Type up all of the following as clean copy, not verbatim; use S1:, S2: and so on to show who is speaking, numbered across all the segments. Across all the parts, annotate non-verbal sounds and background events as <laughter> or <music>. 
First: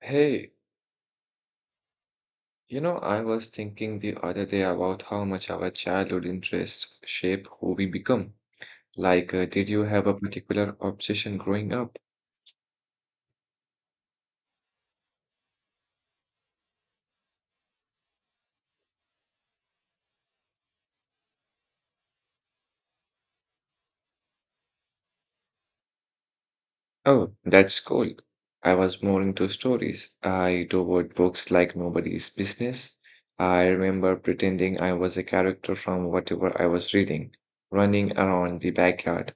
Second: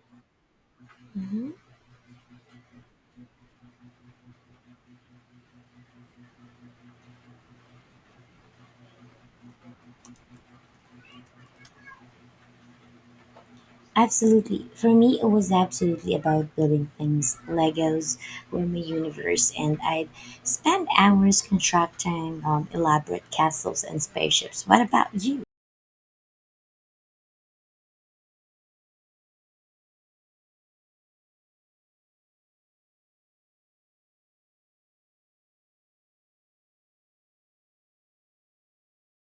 S1: Hey,
S2: Mhm.
S1: I was thinking the other day about how much our childhood interests shape who we become. Like, did you have a particular obsession growing up?
S2: Absolutely. For me, it was absolutely about building things. Legos were my universe, and I'd spend hours constructing elaborate castles and spaceships. What about you?
S1: Oh, that's cool. I was more into stories. I devoured books like nobody's business. I remember pretending I was a character from whatever I was reading, running around the backyard.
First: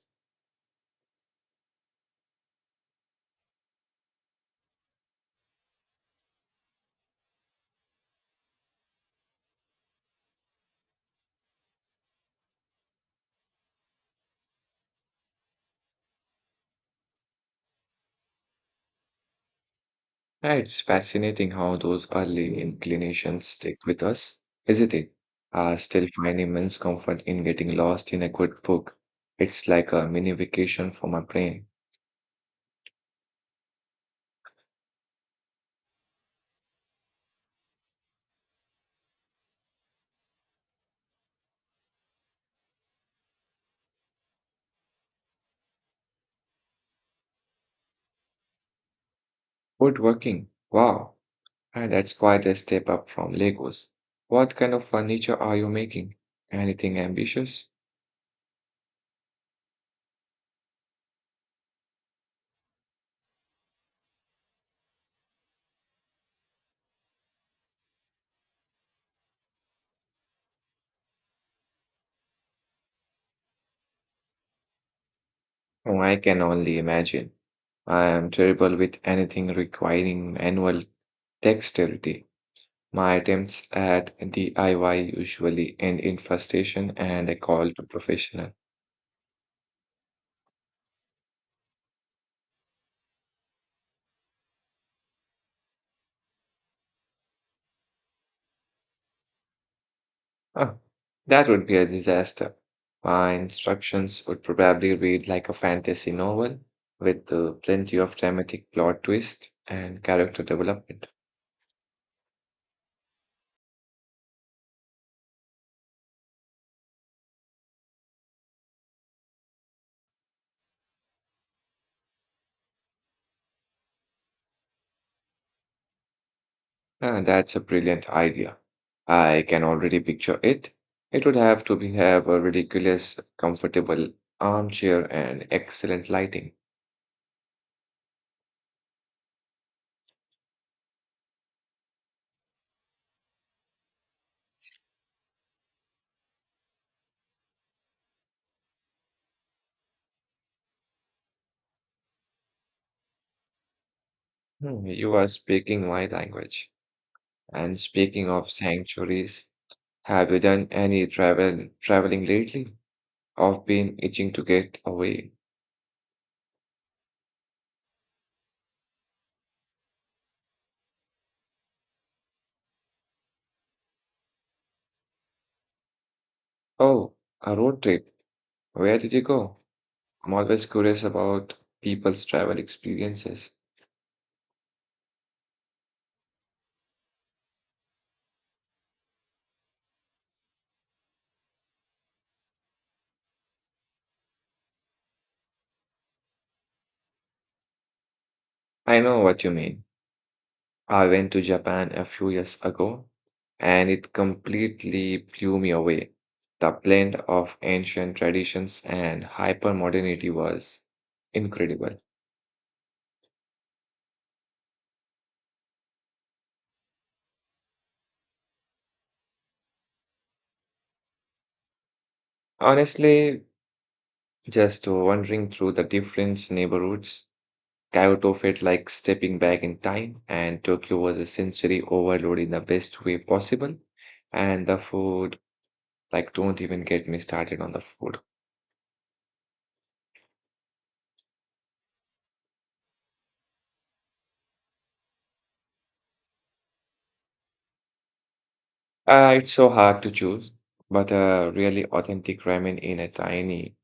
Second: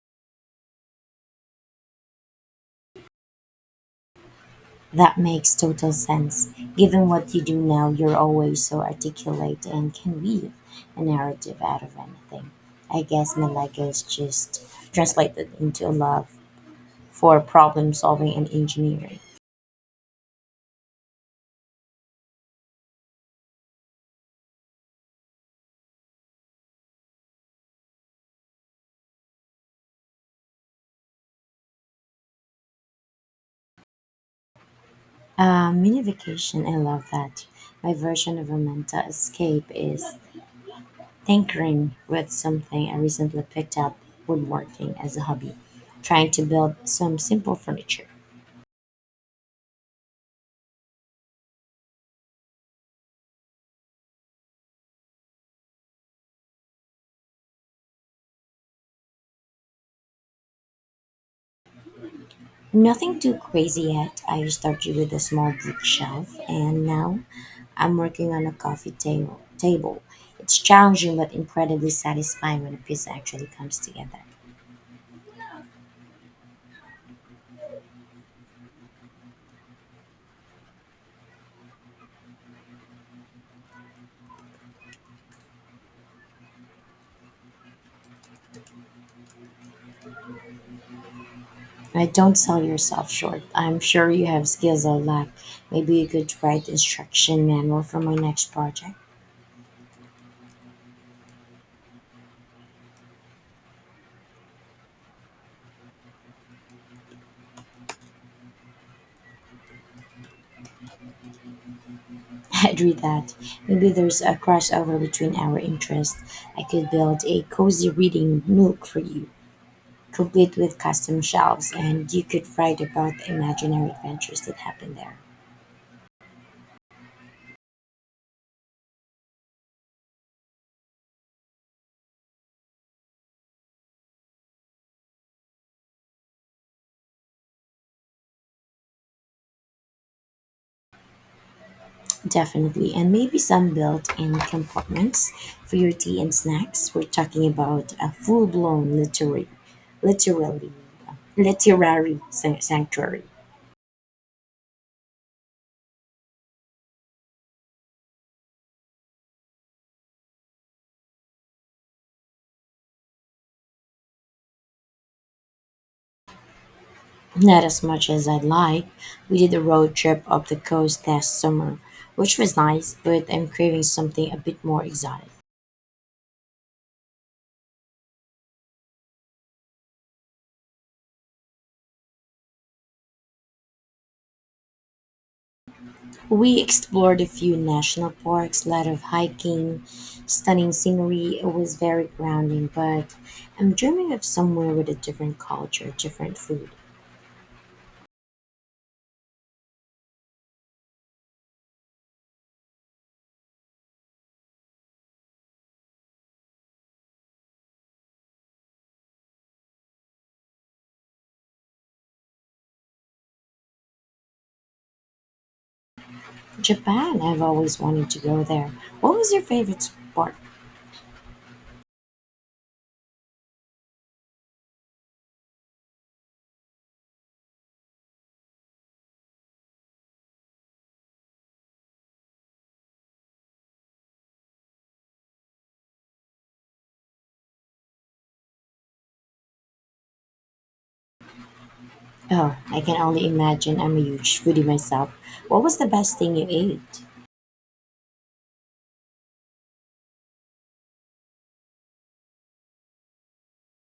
S2: That makes total sense. Given what you do now, you're always so articulate and can weave a narrative out of anything. I guess my Legos just translated into a love for problem solving and engineering.
S1: Yeah, it's fascinating how those early inclinations stick with us, isn't it? I still find immense comfort in getting lost in a good book. It's like a mini vacation for my brain.
S2: Mini vacation, I love that. My version of a mental escape is tinkering with something I recently picked up woodworking as a hobby, trying to build some simple furniture.
S1: Woodworking. Wow. And that's quite a step up from Legos. What kind of furniture are you making? Anything ambitious?
S2: Nothing too crazy yet. I started with a small bookshelf and now I'm working on a coffee table. It's challenging but incredibly satisfying when a piece actually comes together.
S1: Oh, I can only imagine. I am terrible with anything requiring manual dexterity. My attempts at DIY usually end in frustration and a call to professional.
S2: I don't sell yourself short. I'm sure you have skills I'll lack. Maybe you could write instruction manual for my next project.
S1: Huh, that would be a disaster. My instructions would probably read like a fantasy novel with plenty of dramatic plot twist and character development.
S2: <laughs> I'd read that. Maybe there's a crossover between our interests. I could build a cozy reading nook for you, complete with custom shelves, and you could write about the imaginary adventures that happen there.
S1: Ah, that's a brilliant idea. I can already picture it. It would have to be have a ridiculous, comfortable armchair and excellent lighting.
S2: Definitely, and maybe some built-in compartments for your tea and snacks. We're talking about a full-blown literary, literally, literary sanctuary.
S1: Hmm, you are speaking my language. And speaking of sanctuaries, have you done any traveling lately? I've been itching to get away.
S2: Not as much as I'd like. We did a road trip up the coast last summer, which was nice, but I'm craving something a bit more exotic.
S1: Oh, a road trip. Where did you go? I'm always curious about people's travel experiences.
S2: We explored a few national parks, a lot of hiking, stunning scenery. It was very grounding, but I'm dreaming of somewhere with a different culture, different food.
S1: I know what you mean. I went to Japan a few years ago, and it completely blew me away. The blend of ancient traditions and hypermodernity was incredible.
S2: Japan, I've always wanted to go there. What was your favorite sport?
S1: Honestly, just wandering through the different neighborhoods, Kyoto felt like stepping back in time, and Tokyo was a sensory overload in the best way possible. And the food, like, don't even get me started on the food.
S2: Oh, I can only imagine. I'm a huge foodie myself. What was the best thing you ate?
S1: It's so hard to choose, but a really authentic ramen in a tiny,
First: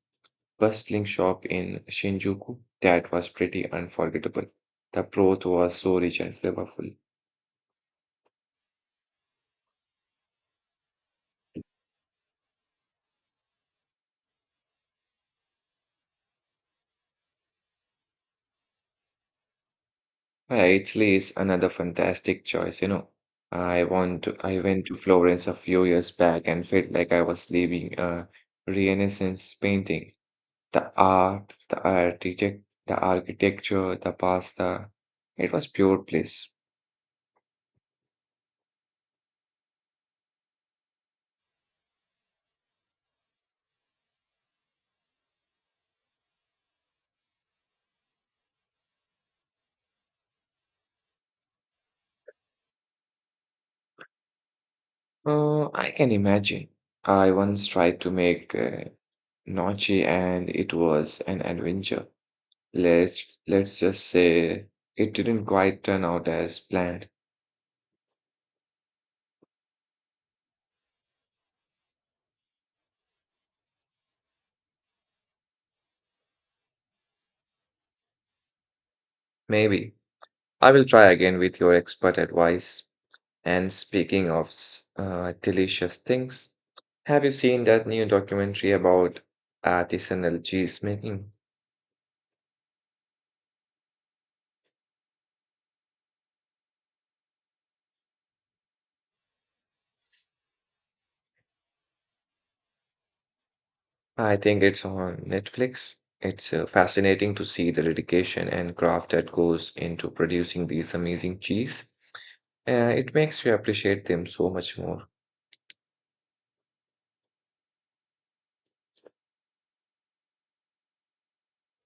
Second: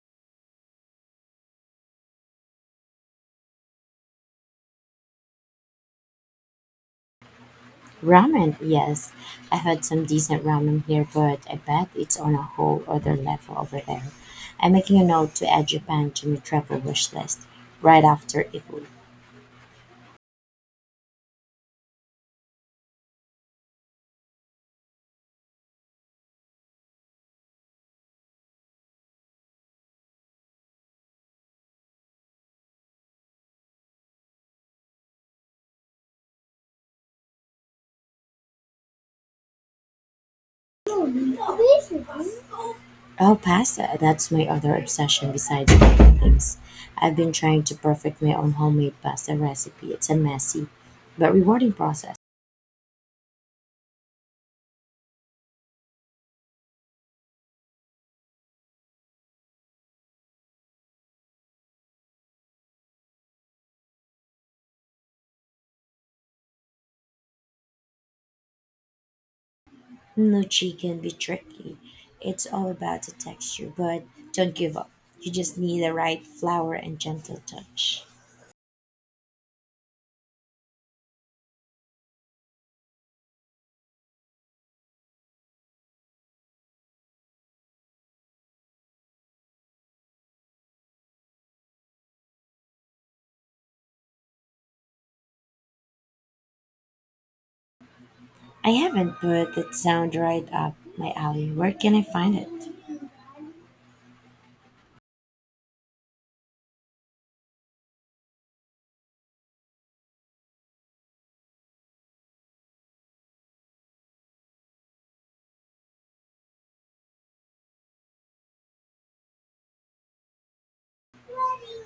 S1: bustling shop in Shinjuku, that was pretty unforgettable. The broth was so rich and flavorful.
S2: Ramen, yes. I had some decent ramen here, but I bet it's on a whole other level over there. I'm making a note to add Japan to my travel wish list right after Italy.
S1: Yeah, Italy is another fantastic choice, you know. I went to Florence a few years back and felt like I was leaving a Renaissance painting. The art, the architecture, the pasta. It was pure bliss.
S2: Oh, pasta. That's my other obsession besides baking things. I've been trying to perfect my own homemade pasta recipe. It's a messy but rewarding process.
S1: I can imagine. I once tried to make gnocchi and it was an adventure. Let's just say it didn't quite turn out as planned.
S2: Nucci can be tricky. It's all about the texture, but don't give up. You just need the right flour and gentle touch.
S1: Maybe. I will try again with your expert advice. And speaking of delicious things, have you seen that new documentary about artisanal cheese making?
S2: I haven't, but it sounds right up my alley. Where can I find it?
S1: I think it's on Netflix. It's fascinating to see the dedication and craft that goes into producing these amazing cheese. It makes you appreciate them so much more.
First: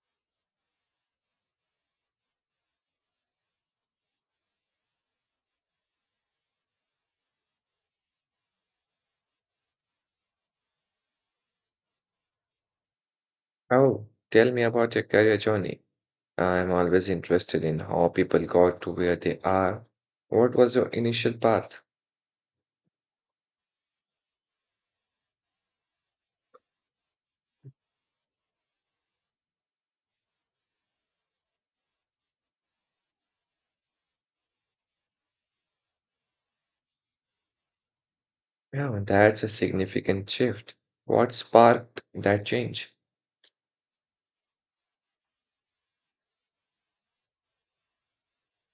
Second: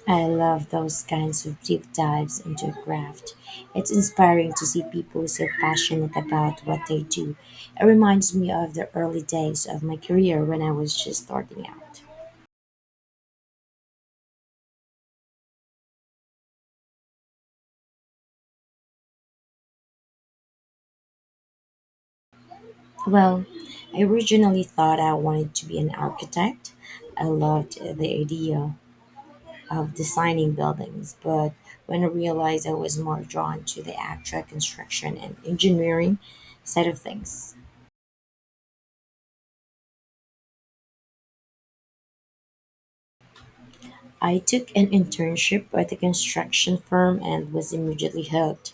S2: I love those kinds of deep dives into a craft. It's inspiring to see people so passionate about what they do. It reminds me of the early days of my career when I was just starting out.
S1: Oh, tell me about your career journey. I'm always interested in how people got to where they are. What was your initial path?
S2: Well, I originally thought I wanted to be an architect. I loved the idea of designing buildings, but when I realized I was more drawn to the actual construction and engineering side of things.
S1: Yeah, that's a significant shift. What sparked that change?
S2: I took an internship at a construction firm and was immediately hooked.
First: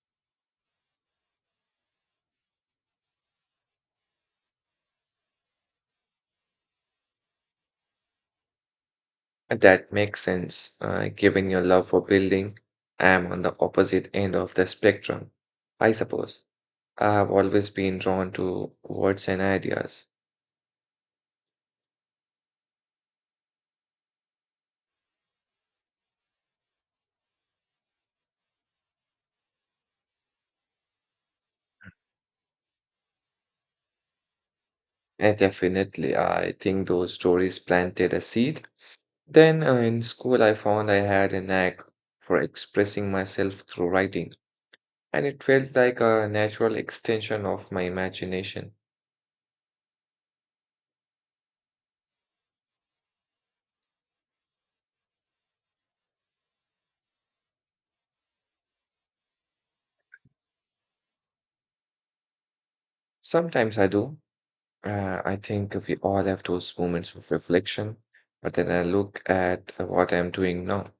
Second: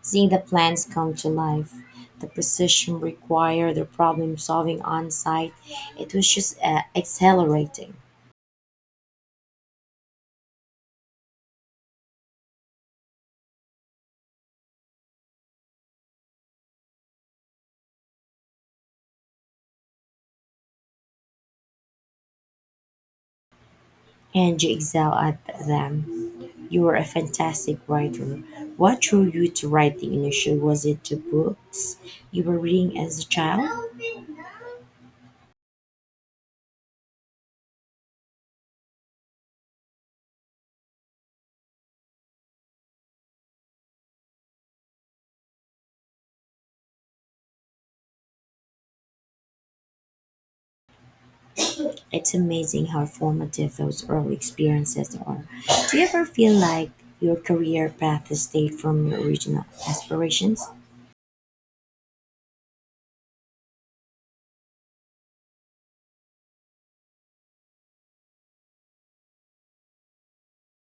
S2: Seeing the plans come to life, the precision required, the problem solving on site, it was just accelerating.
S1: That makes sense, given your love for building. I'm on the opposite end of the spectrum, I suppose. I've always been drawn to words and ideas.
S2: And you excel at them. You were a fantastic writer. What drew you to writing initially? Was it the books you were reading as a child?
S1: And definitely, I think those stories planted a seed. Then in school, I found I had a knack for expressing myself through writing, and it felt like a natural extension of my imagination.
S2: It's amazing how formative those early experiences are. Do you ever feel like your career path has stayed from your original aspirations?
S1: Sometimes I do. I think we all have those moments of reflection, but then I look at what I'm doing now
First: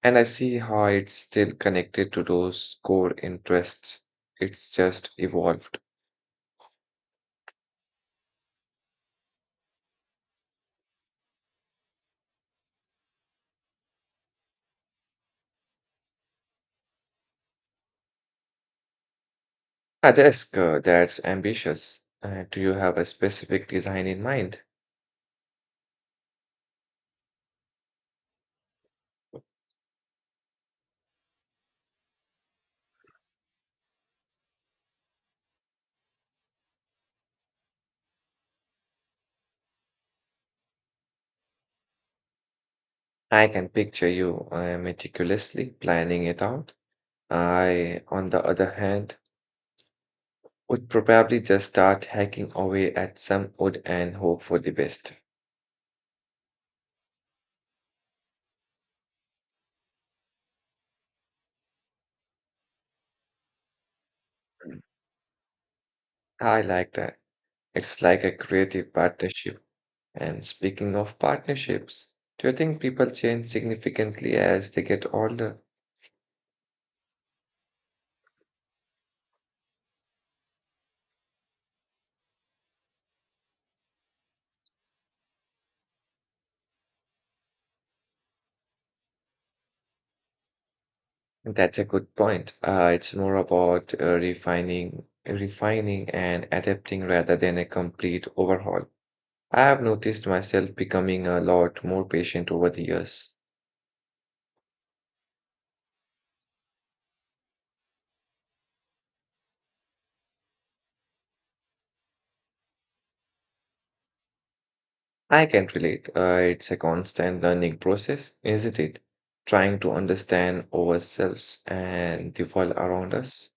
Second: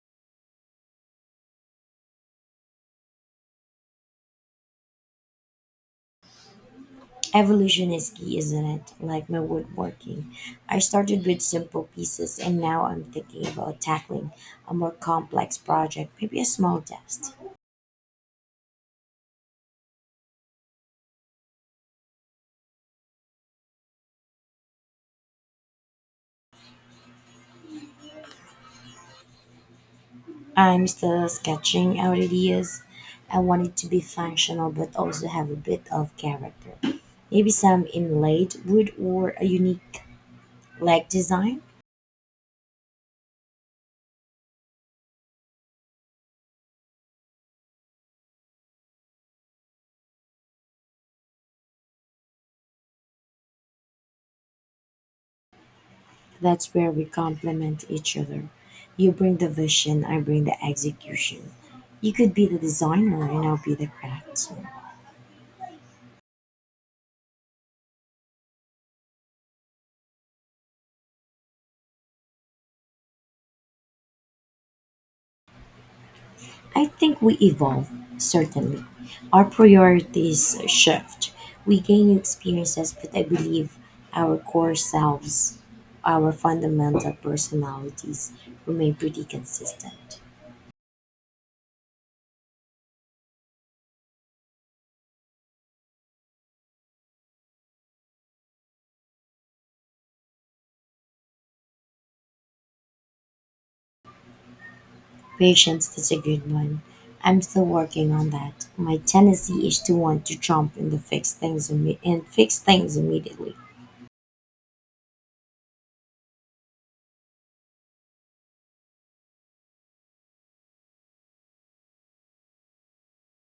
S1: and I see how it's still connected to those core interests. It's just evolved.
S2: Evolution is key, isn't it? Like my woodworking. I started with simple pieces and now I'm thinking about tackling a more complex project, maybe a small test.
S1: A desk that's ambitious. Do you have a specific design in mind?
S2: I'm still sketching out ideas. I want it to be functional but also have a bit of character. Maybe some inlaid wood or a unique leg design.
S1: I can picture you meticulously planning it out. I, on the other hand, would probably just start hacking away at some wood and hope for the best.
S2: That's where we complement each other. You bring the vision, I bring the execution. You could be the designer and I'll be the craftsman.
S1: I like that. It's like a creative partnership. And speaking of partnerships, do you think people change significantly as they get older?
S2: I think we evolve, certainly. Our priorities shift. We gain new experiences, but I believe our core selves, our fundamental personalities, remain pretty consistent.
S1: That's a good point. It's more about refining and adapting rather than a complete overhaul. I have noticed myself becoming a lot more patient over the years.
S2: Patience is a good one. I'm still working on that. My tendency is to want to jump in to fix things and fix things immediately.
S1: I can relate. It's a constant learning process, isn't it? Trying to understand ourselves and the world around us.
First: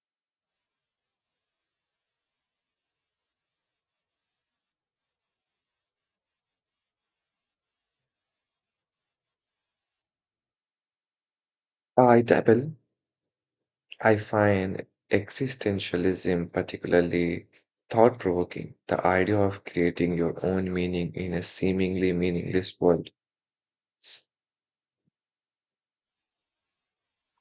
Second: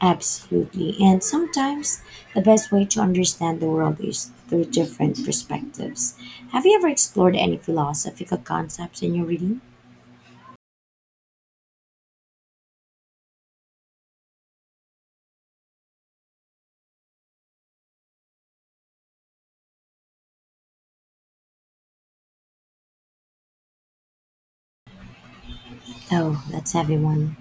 S2: Absolutely. And sometimes the best way to understand the world is through different perspectives. Have you ever explored any philosophical concepts in your reading?
S1: I dabble, I find existentialism particularly thought provoking. The idea of creating your own meaning in a seemingly meaningless world.
S2: Oh, that's heavy one.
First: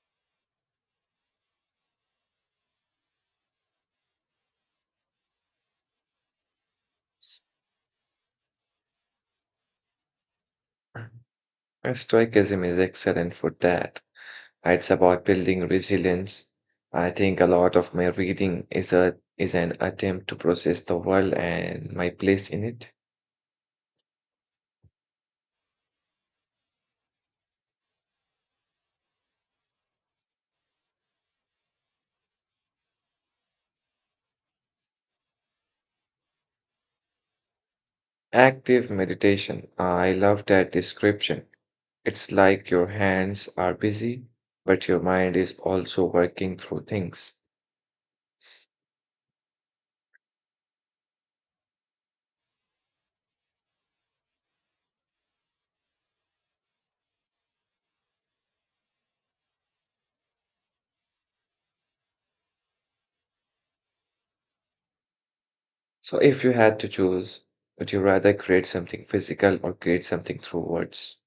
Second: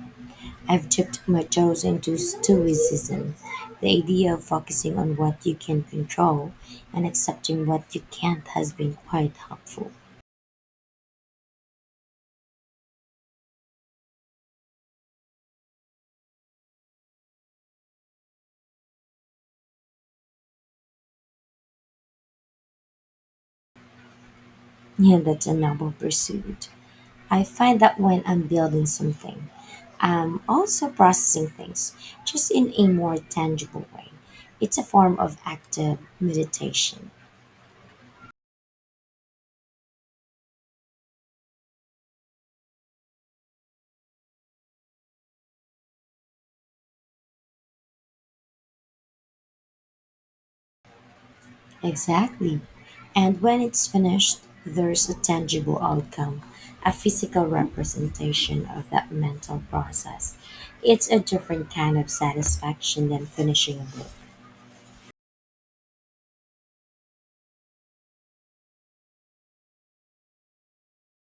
S2: I've dipped my toes into Stoicism, the idea of focusing on what you can control and accepting what you can't has been quite helpful.
S1: And Stoicism is excellent for that. It's about building resilience. I think a lot of my reading is an attempt to process the world and my place in it.
S2: Yeah, that's a noble pursuit. I find that when I'm building something, I'm also processing things, just in a more tangible way. It's a form of active meditation.
S1: Active meditation. I love that description. It's like your hands are busy, but your mind is also working through things.
S2: Exactly. And when it's finished, there's a tangible outcome, a physical representation of that mental process. It's a different kind of satisfaction than finishing a book.
S1: So, if you had to choose, would you rather create something physical or create something through words?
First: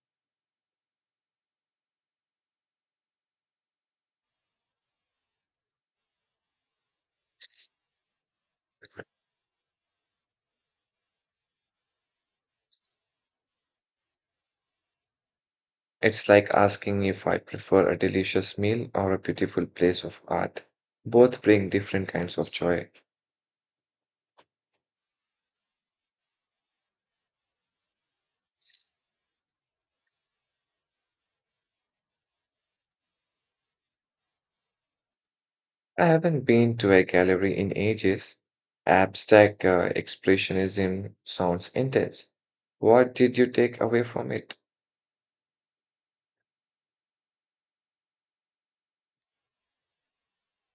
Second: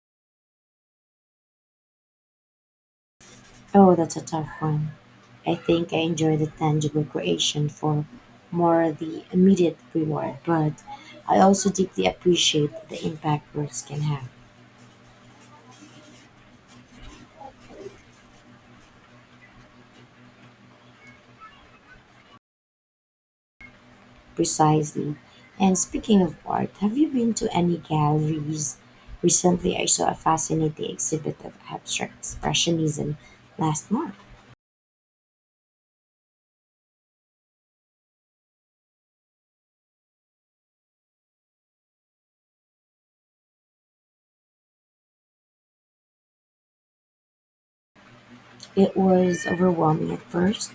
S2: Oh, that's a tough one. I think I enjoy the tangible creation for more the immediate reward, but I also deeply appreciate the impact works can have.
S1: It's like asking if I prefer a delicious meal or a beautiful place of art. Both bring different kinds of joy.
S2: Precisely. And speaking of art, have you been to any galleries? Recently, I saw a fascinating exhibit of abstract expressionism last month.
S1: I haven't been to a gallery in ages. Abstract expressionism sounds intense. What did you take away from it?
S2: It was overwhelming at first,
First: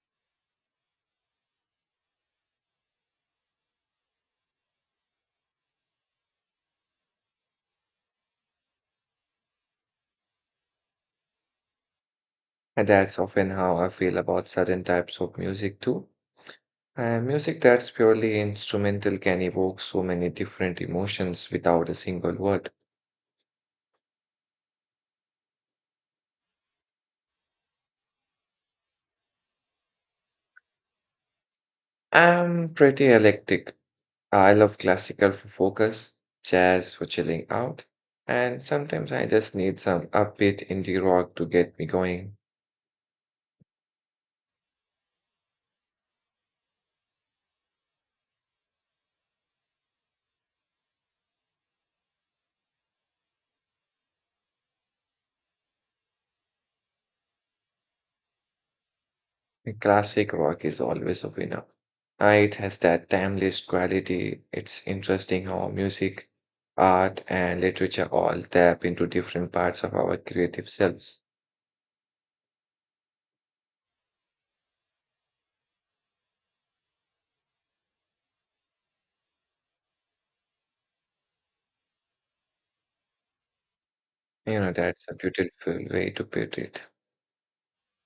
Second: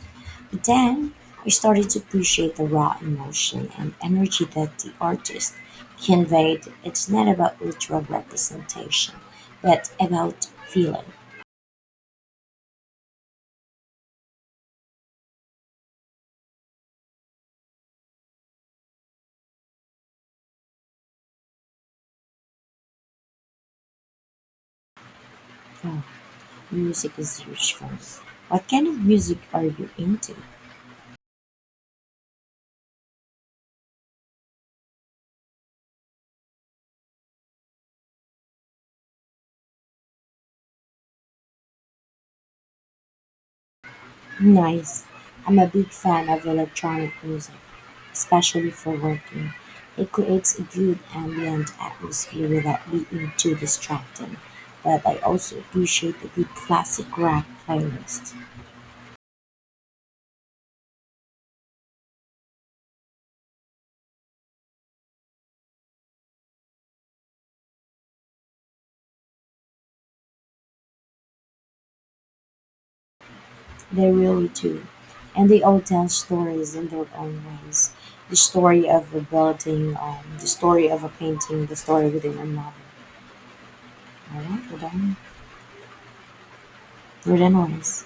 S2: but then I started to appreciate the raw emotion and energy that the artist conveyed. It's not about literal representation, but about feeling.
S1: And that's often how I feel about certain types of music too. Music that's purely instrumental can evoke so many different emotions without a single word.
S2: Oh, music is huge for me. What kind of music are you into?
S1: I'm pretty eclectic. I love classical for focus, jazz for chilling out, and sometimes I just need some upbeat indie rock to get me going.
S2: Nice. I'm a big fan of electronic music, especially for working. It creates a good ambient atmosphere without being too distracting. But I also appreciate a good classic rock playlist.
S1: Classic rock is always a winner. It has that timeless quality. It's interesting how music, art, and literature all tap into different parts of our creative selves.
S2: They really do. And they all tell stories in their own ways. The story of a building, the story of a painting, the story within a novel. All
S1: You
S2: right,
S1: know,
S2: we're
S1: that's a
S2: done.
S1: beautiful way to put it.
S2: We're done on this.